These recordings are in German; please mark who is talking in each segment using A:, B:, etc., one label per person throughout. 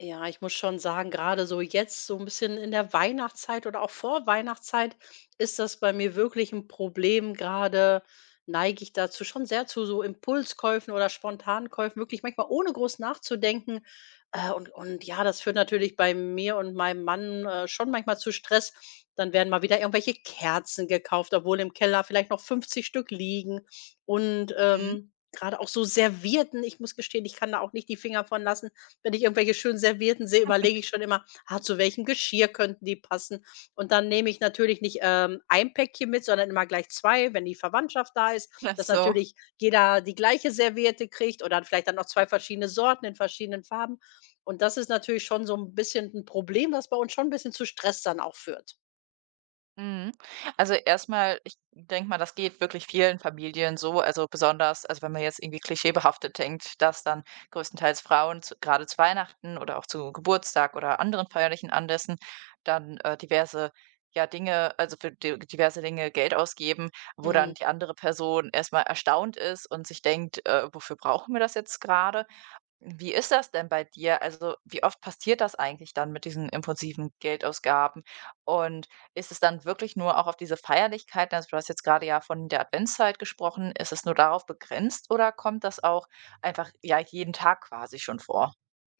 A: Ja, ich muss schon sagen, gerade so jetzt so ein bisschen in der Weihnachtszeit oder auch vor Weihnachtszeit ist das bei mir wirklich ein Problem. Gerade neige ich dazu schon sehr zu so Impulskäufen oder Spontankäufen, wirklich manchmal ohne groß nachzudenken. Und ja, das führt natürlich bei mir und meinem Mann, schon manchmal zu Stress. Dann werden mal wieder irgendwelche Kerzen gekauft, obwohl im Keller vielleicht noch 50 Stück liegen. Und,
B: Mhm.
A: grade auch so Servietten, ich muss gestehen, ich kann da auch nicht die Finger von lassen. Wenn ich irgendwelche schön servierten sehe, überlege ich schon immer: „Ah, zu welchem Geschirr könnten die passen?" Und dann nehme ich natürlich nicht, ein Päckchen mit, sondern immer gleich 2, wenn die Verwandtschaft da ist,
B: Ach
A: dass
B: so.
A: natürlich jeder die gleiche Serviette kriegt oder vielleicht dann noch 2 verschiedene Sorten in verschiedenen Farben. Und das ist natürlich schon so ein bisschen ein Problem, was bei uns schon ein bisschen zu Stress dann auch führt.
B: Mhm. Also, erstmal, ich denke mal, das geht wirklich vielen Familien so. Also, besonders wenn man jetzt irgendwie klischeebehaftet denkt, dass dann größtenteils Frauen zu grade zu Weihnachten oder auch zu Geburtstag oder anderen feierlichen Anlässen dann, diverse, ja, Dinge also, für di diverse Dinge Geld ausgeben, wo
A: Mhm.
B: dann die andere Person erstmal erstaunt ist und sich denkt: „Wofür brauchen wir das jetzt gerade? Wie ist das denn bei dir? Also, wie oft passiert das eigentlich dann mit diesen impulsiven Geldausgaben? Und ist es dann wirklich nur auch auf diese Feierlichkeiten? Also, du hast jetzt gerade ja von der Adventszeit gesprochen. Ist es nur darauf begrenzt oder kommt das auch einfach ja jeden Tag quasi schon vor?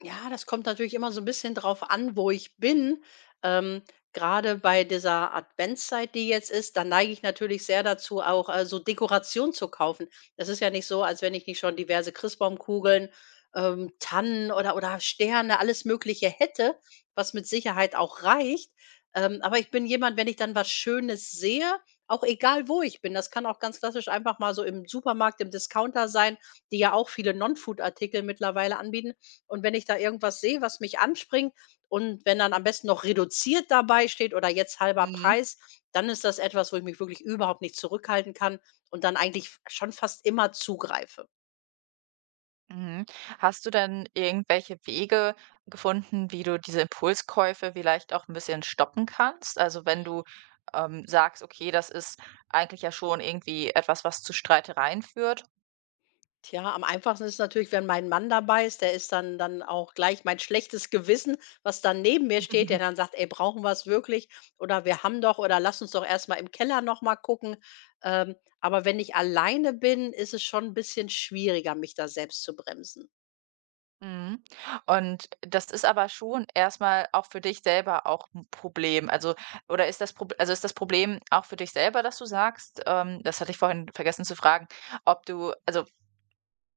A: Ja, das kommt natürlich immer so ein bisschen drauf an, wo ich bin. Ähm, Grade bei dieser Adventszeit, die jetzt ist, da neige ich natürlich sehr dazu, auch, so Dekoration zu kaufen. Das ist ja nicht so, als wenn ich nicht schon diverse Christbaumkugeln, Tannen oder Sterne, alles Mögliche hätte, was mit Sicherheit auch reicht. Aber ich bin jemand, wenn ich dann was Schönes sehe, auch egal wo ich bin, das kann auch ganz klassisch einfach mal so im Supermarkt, im Discounter sein, die ja auch viele Non-Food-Artikel mittlerweile anbieten. Und wenn ich da irgendwas sehe, was mich anspringt und wenn dann am besten noch reduziert dabei steht oder jetzt halber
B: Mhm.
A: Preis, dann ist das etwas, wo ich mich wirklich überhaupt nicht zurückhalten kann und dann eigentlich f schon fast immer zugreife.
B: Mhm. Hast du denn irgendwelche Wege gefunden, wie du diese Impulskäufe vielleicht auch ein bisschen stoppen kannst? Also, wenn du sagst, okay, das ist eigentlich ja schon irgendwie etwas, was zu Streitereien führt.
A: Tja, am einfachsten ist natürlich, wenn mein Mann dabei ist, der ist dann auch gleich mein schlechtes Gewissen, was dann neben mir steht, der dann sagt: „Ey, brauchen wir's wirklich?" oder „Wir haben doch" oder „Lass uns doch erst mal im Keller noch mal gucken." Ähm, aber wenn ich alleine bin, ist es schon ein bisschen schwieriger, mich da selbst zu bremsen.
B: Mhm. Und das ist aber schon erstmal auch für dich selber auch ein Problem. Also, oder ist das Problem auch für dich selber, dass du sagst das hatte ich vorhin vergessen zu fragen, ob du,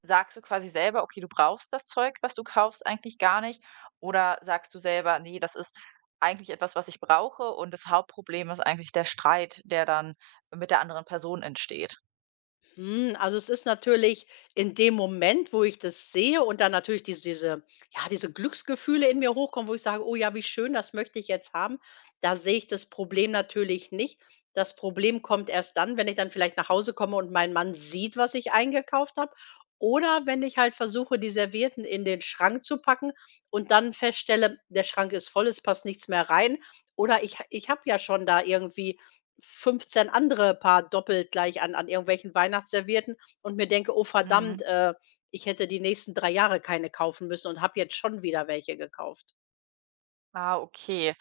B: sagst du quasi selber: „Okay, du brauchst das Zeug, was du kaufst, eigentlich gar nicht?“ Oder sagst du selber: nee, das ist eigentlich etwas, was ich brauche und das Hauptproblem ist eigentlich der Streit, der dann mit der anderen Person entsteht?“
A: Hm, also es ist natürlich in dem Moment, wo ich das sehe und dann natürlich diese ja, diese Glücksgefühle in mir hochkommen, wo ich sage: „Oh ja, wie schön, das möchte ich jetzt haben." Da sehe ich das Problem natürlich nicht. Das Problem kommt erst dann, wenn ich dann vielleicht nach Hause komme und mein Mann sieht, was ich eingekauft habe oder wenn ich halt versuche, die Servietten in den Schrank zu packen und dann feststelle, der Schrank ist voll, es passt nichts mehr rein oder ich habe ja schon da irgendwie 15 andere Paar doppelt gleich an irgendwelchen Weihnachtsservietten und mir denke: „Oh verdammt,
B: Mhm.
A: ich hätte die nächsten 3 Jahre keine kaufen müssen und habe jetzt schon wieder welche gekauft."
B: Ah, okay.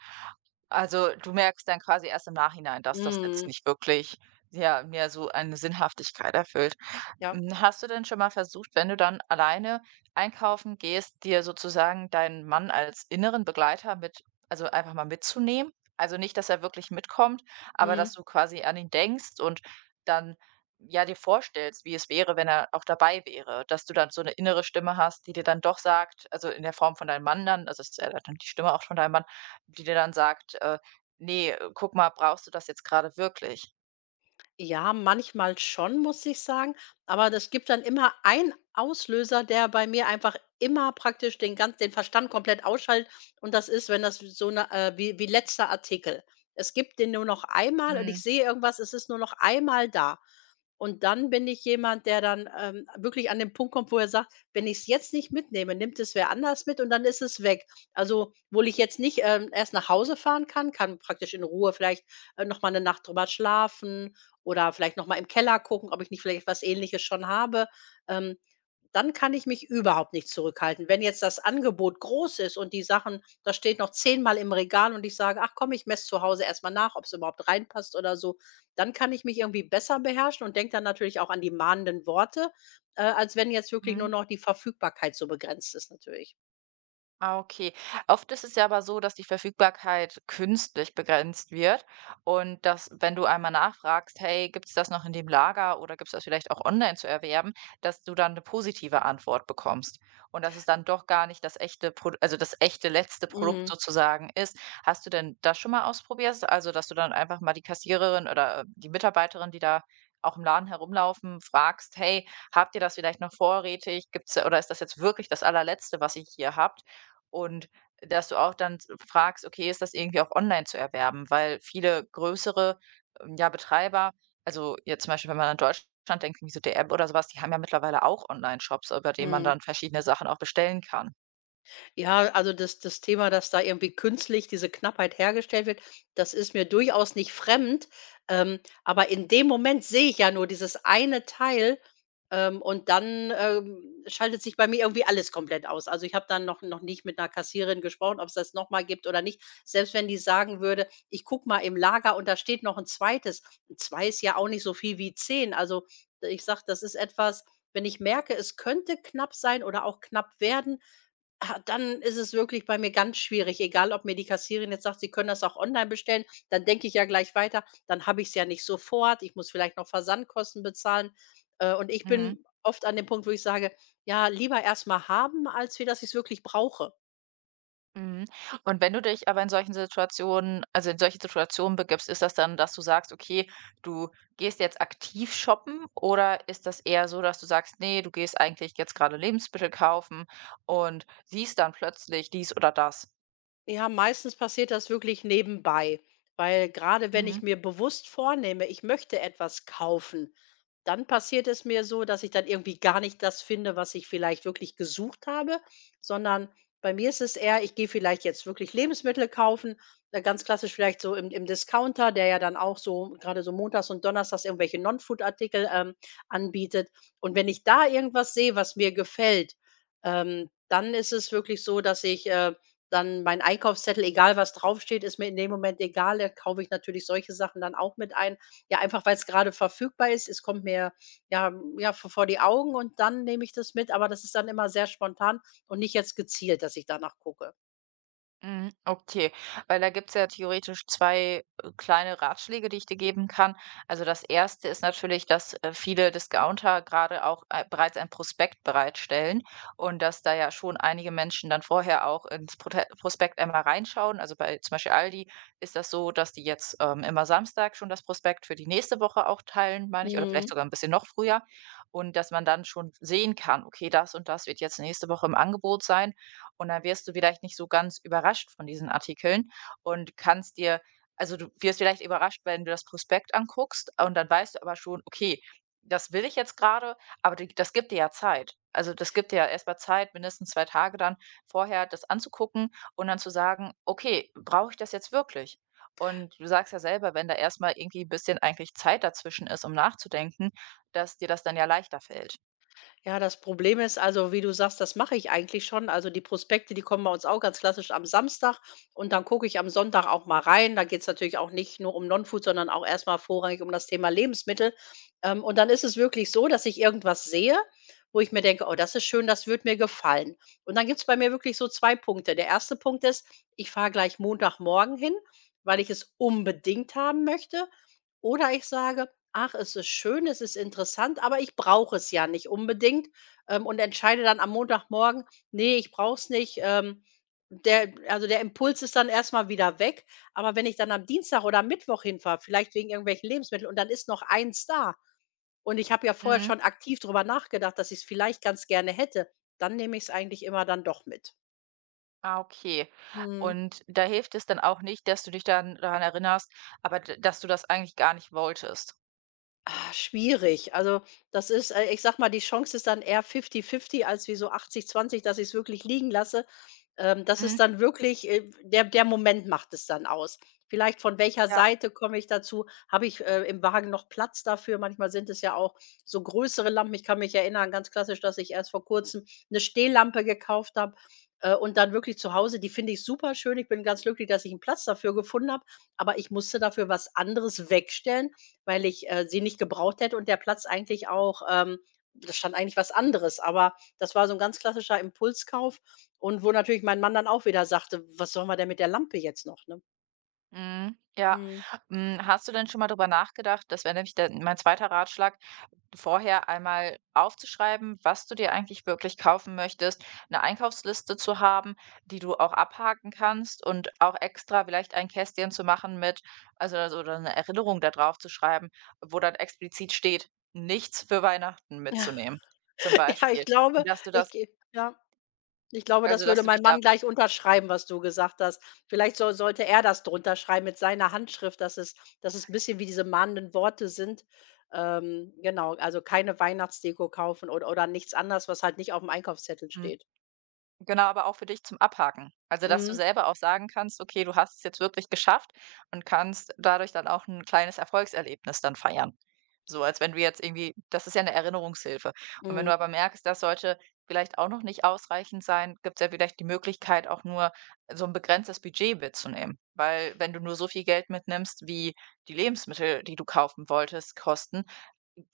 B: Also, du merkst dann quasi erst im Nachhinein, dass das jetzt
A: Mhm.
B: nicht wirklich, ja, mehr so eine Sinnhaftigkeit erfüllt.
A: Ja.
B: Hm, hast du denn schon mal versucht, wenn du dann alleine einkaufen gehst, dir sozusagen deinen Mann als inneren Begleiter mit, also einfach mal mitzunehmen? Also nicht, dass er wirklich mitkommt, aber
A: Mhm.
B: dass du quasi an ihn denkst und dann ja dir vorstellst, wie es wäre, wenn er auch dabei wäre, dass du dann so eine innere Stimme hast, die dir dann doch sagt, also in der Form von deinem Mann dann, also es ist ja dann die Stimme auch von deinem Mann, die dir dann sagt, nee, guck mal, brauchst du das jetzt gerade wirklich?
A: Ja, manchmal schon, muss ich sagen. Aber das gibt dann immer einen Auslöser, der bei mir einfach immer praktisch den ganz den Verstand komplett ausschaltet. Und das ist, wenn das so eine wie letzter Artikel. Es gibt den nur noch einmal und ich sehe irgendwas, es ist nur noch einmal da. Und dann bin ich jemand, der dann, wirklich an den Punkt kommt, wo er sagt: „Wenn ich es jetzt nicht mitnehme, nimmt es wer anders mit und dann ist es weg." Also, obwohl ich jetzt nicht, erst nach Hause fahren kann, kann praktisch in Ruhe vielleicht, noch mal 'ne Nacht drüber schlafen oder vielleicht noch mal im Keller gucken, ob ich nicht vielleicht was Ähnliches schon habe. Ähm, Dann kann ich mich überhaupt nicht zurückhalten. Wenn jetzt das Angebot groß ist und die Sachen das steht noch zehnmal im Regal und ich sage: „Ach komm, ich messe zu Hause erstmal nach, ob es überhaupt reinpasst" oder so, dann kann ich mich irgendwie besser beherrschen und denke dann natürlich auch an die mahnenden Worte, als wenn jetzt wirklich nur
B: Mhm.
A: noch die Verfügbarkeit so begrenzt ist natürlich.
B: Ah, okay. Oft ist es ja aber so, dass die Verfügbarkeit künstlich begrenzt wird und dass, wenn du einmal nachfragst, hey, gibt es das noch in dem Lager oder gibt es das vielleicht auch online zu erwerben, dass du dann eine positive Antwort bekommst und dass es dann doch gar nicht das echte, Pro also das echte letzte Produkt
A: Mhm,
B: sozusagen ist. Hast du denn das schon mal ausprobiert? Also, dass du dann einfach mal die Kassiererin oder die Mitarbeiterin, die da auch im Laden herumlaufen, fragst, hey, habt ihr das vielleicht noch vorrätig? Gibt's, oder ist das jetzt wirklich das allerletzte, was ihr hier habt? Und dass du auch dann fragst, okay, ist das irgendwie auch online zu erwerben? Weil viele größere ja, Betreiber, also jetzt zum Beispiel, wenn man an Deutschland denkt, wie so DM oder sowas, die haben ja mittlerweile auch Online-Shops, über denen man
A: mhm.
B: dann verschiedene Sachen auch bestellen kann.
A: Ja, also das Thema, dass da irgendwie künstlich diese Knappheit hergestellt wird, das ist mir durchaus nicht fremd. Aber in dem Moment sehe ich ja nur dieses eine Teil, und dann, schaltet sich bei mir irgendwie alles komplett aus. Also, ich habe dann noch nicht mit einer Kassiererin gesprochen, ob es das noch mal gibt oder nicht. Selbst wenn die sagen würde: „Ich gucke mal im Lager und da steht noch ein zweites, 2 ist ja auch nicht so viel wie 10. Also, ich sage, das ist etwas, wenn ich merke, es könnte knapp sein oder auch knapp werden. Ah, dann ist es wirklich bei mir ganz schwierig, egal ob mir die Kassierin jetzt sagt, Sie können das auch online bestellen, dann denke ich ja gleich weiter, dann habe ich es ja nicht sofort, ich muss vielleicht noch Versandkosten bezahlen. Und ich
B: Mhm.
A: bin oft an dem Punkt, wo ich sage: „Ja, lieber erst mal haben, als wie dass ich es wirklich brauche."
B: Mhm. Und wenn du dich aber in solchen Situationen, also in solche Situationen begibst, ist das dann, dass du sagst, okay, du gehst jetzt aktiv shoppen oder ist das eher so, dass du sagst, nee, du gehst eigentlich jetzt gerade Lebensmittel kaufen und siehst dann plötzlich dies oder das?
A: Ja, meistens passiert das wirklich nebenbei, weil gerade wenn ich
B: Mhm,
A: mir bewusst vornehme, ich möchte etwas kaufen, dann passiert es mir so, dass ich dann irgendwie gar nicht das finde, was ich vielleicht wirklich gesucht habe, sondern bei mir ist es eher, ich gehe vielleicht jetzt wirklich Lebensmittel kaufen, ganz klassisch vielleicht so im Discounter, der ja dann auch so gerade so montags und donnerstags irgendwelche Non-Food-Artikel anbietet. Und wenn ich da irgendwas sehe, was mir gefällt, dann ist es wirklich so, dass ich dann mein Einkaufszettel, egal was draufsteht, ist mir in dem Moment egal. Da kaufe ich natürlich solche Sachen dann auch mit ein. Ja, einfach weil es gerade verfügbar ist. Es kommt mir, ja m- ja, v vor die Augen und dann nehme ich das mit, aber das ist dann immer sehr spontan und nicht jetzt gezielt, dass ich danach gucke.
B: mhm, okay. Weil da gibt es ja theoretisch 2 kleine Ratschläge, die ich dir geben kann. Also, das erste ist natürlich, dass, viele Discounter gerade auch, bereits ein Prospekt bereitstellen und dass da ja schon einige Menschen dann vorher auch ins Prote Prospekt einmal reinschauen. Also, bei zum Beispiel Aldi ist das so, dass die jetzt, immer Samstag schon das Prospekt für die nächste Woche auch teilen, meine ich, oder vielleicht
A: Mhm.
B: sogar ein bisschen noch früher und dass man dann schon sehen kann: „Okay, das und das wird jetzt nächste Woche im Angebot sein.“ Und dann wirst du vielleicht nicht so ganz überrascht von diesen Artikeln und kannst dir du wirst vielleicht überrascht, wenn du das Prospekt anguckst und dann weißt du aber schon, okay, das will ich jetzt gerade, aber d das gibt dir ja Zeit. Also, das gibt dir ja erst mal Zeit, mindestens 2 Tage dann vorher das anzugucken und dann zu sagen: „Okay, brauche ich das jetzt wirklich?“ Und du sagst ja selber, wenn da erst mal irgendwie ein bisschen eigentlich Zeit dazwischen ist, um nachzudenken, dass dir das dann ja leichter fällt.
A: Ja, das Problem ist also, wie du sagst, das mache ich eigentlich schon. Also die Prospekte, die kommen bei uns auch ganz klassisch am Samstag und dann gucke ich am Sonntag auch mal rein. Da geht es natürlich auch nicht nur um Non-Food, sondern auch erstmal vorrangig um das Thema Lebensmittel. Und dann ist es wirklich so, dass ich irgendwas sehe, wo ich mir denke, oh, das ist schön, das wird mir gefallen. Und dann gibt es bei mir wirklich so zwei Punkte. Der erste Punkt ist, ich fahre gleich Montagmorgen hin, weil ich es unbedingt haben möchte. Oder ich sage: „Ach, es ist schön, es ist interessant, aber ich brauche es ja nicht unbedingt", und entscheide dann am Montagmorgen: nee, ich brauche es nicht." Der also, der Impuls ist dann erstmal wieder weg. Aber wenn ich dann am Dienstag oder Mittwoch hinfahre, vielleicht wegen irgendwelchen Lebensmitteln und dann ist noch eins da und ich habe ja vorher
B: Mhm.
A: schon aktiv drüber nachgedacht, dass ich es vielleicht ganz gerne hätte, dann nehme ich es eigentlich immer dann doch mit.
B: Ah, okay.
A: Mhm.
B: Und da hilft es dann auch nicht, dass du dich dann daran erinnerst, aber d dass du das eigentlich gar nicht wolltest.
A: Ah, schwierig. Also, das ist ich sage mal, die Chance ist dann eher fifty-fifty als wie so achtzig zwanzig, dass ich es wirklich liegen lasse. Das
B: Mhm,
A: ist dann wirklich, der Moment macht es dann aus. Vielleicht von welcher
B: ja.
A: Seite komme ich dazu? Habe ich, im Wagen noch Platz dafür? Manchmal sind es ja auch so größere Lampen. Ich kann mich erinnern, ganz klassisch, dass ich erst vor Kurzem eine Stehlampe gekauft habe, und dann wirklich zu Hause die finde ich super schön. Ich bin ganz glücklich, dass ich einen Platz dafür gefunden habe, aber ich musste dafür was anderes wegstellen, weil ich, sie nicht gebraucht hätte und der Platz eigentlich auch, da stand eigentlich was anderes, aber das war so ein ganz klassischer Impulskauf und wo natürlich mein Mann dann auch wieder sagte: „Was sollen wir denn mit der Lampe jetzt noch", ne?
B: Mhm, ja.
A: Mhm.
B: Hm, hast du denn schon mal darüber nachgedacht das wäre nämlich dann mein zweiter Ratschlag, vorher einmal aufzuschreiben, was du dir eigentlich wirklich kaufen möchtest, eine Einkaufsliste zu haben, die du auch abhaken kannst und auch extra vielleicht ein Kästchen zu machen mit oder eine Erinnerung da drauf zu schreiben, wo dann explizit steht: „Nichts für Weihnachten mitzunehmen“, zum
A: Ja, ich
B: Beispiel.
A: glaube
B: Und dass du
A: ich
B: das
A: ge ja, ich glaube, das
B: dass
A: würde
B: du
A: mein
B: dich da
A: Mann gleich unterschreiben, was du gesagt hast. Vielleicht sollte er das drunter schreiben mit seiner Handschrift, dass es 'n bisschen wie diese mahnenden Worte sind. Genau, also keine Weihnachtsdeko kaufen oder nichts anderes, was halt nicht auf dem Einkaufszettel
B: mhm.
A: steht.
B: Genau, aber auch für dich zum Abhaken. Also, dass du
A: Mhm,
B: selber auch sagen kannst: „Okay, du hast es jetzt wirklich geschafft“ und kannst dadurch dann auch ein kleines Erfolgserlebnis dann feiern. So, als wenn du jetzt irgendwie das ist ja eine Erinnerungshilfe. Und wenn
A: mhm,
B: du aber merkst, das sollte vielleicht auch noch nicht ausreichend sein, gibt's ja vielleicht die Möglichkeit, auch nur so ein begrenztes Budget mitzunehmen. Weil wenn du nur so viel Geld mitnimmst, wie die Lebensmittel, die du kaufen wolltest, kosten,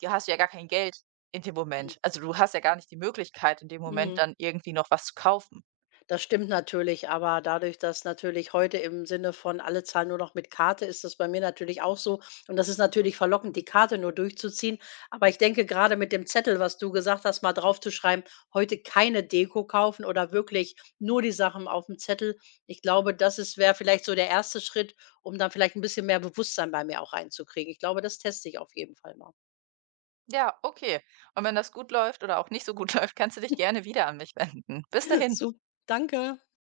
B: ja, hast du ja gar kein Geld in dem Moment. Also, du hast ja gar nicht die Möglichkeit, in dem Moment
A: mhm.
B: dann irgendwie noch was zu kaufen.
A: Das stimmt natürlich, aber dadurch, dass natürlich heute im Sinne von alle zahlen nur noch mit Karte, ist das bei mir natürlich auch so. Und das ist natürlich verlockend, die Karte nur durchzuziehen. Aber ich denke, gerade mit dem Zettel, was du gesagt hast, mal draufzuschreiben, heute keine Deko kaufen oder wirklich nur die Sachen auf dem Zettel. Ich glaube, das ist, wäre vielleicht so der erste Schritt, um dann vielleicht ein bisschen mehr Bewusstsein bei mir auch reinzukriegen. Ich glaube, das teste ich auf jeden Fall mal.
B: Ja, okay. Und wenn das gut läuft oder auch nicht so gut läuft, kannst du dich gerne wieder an mich wenden. Bis dahin.
A: Super, danke.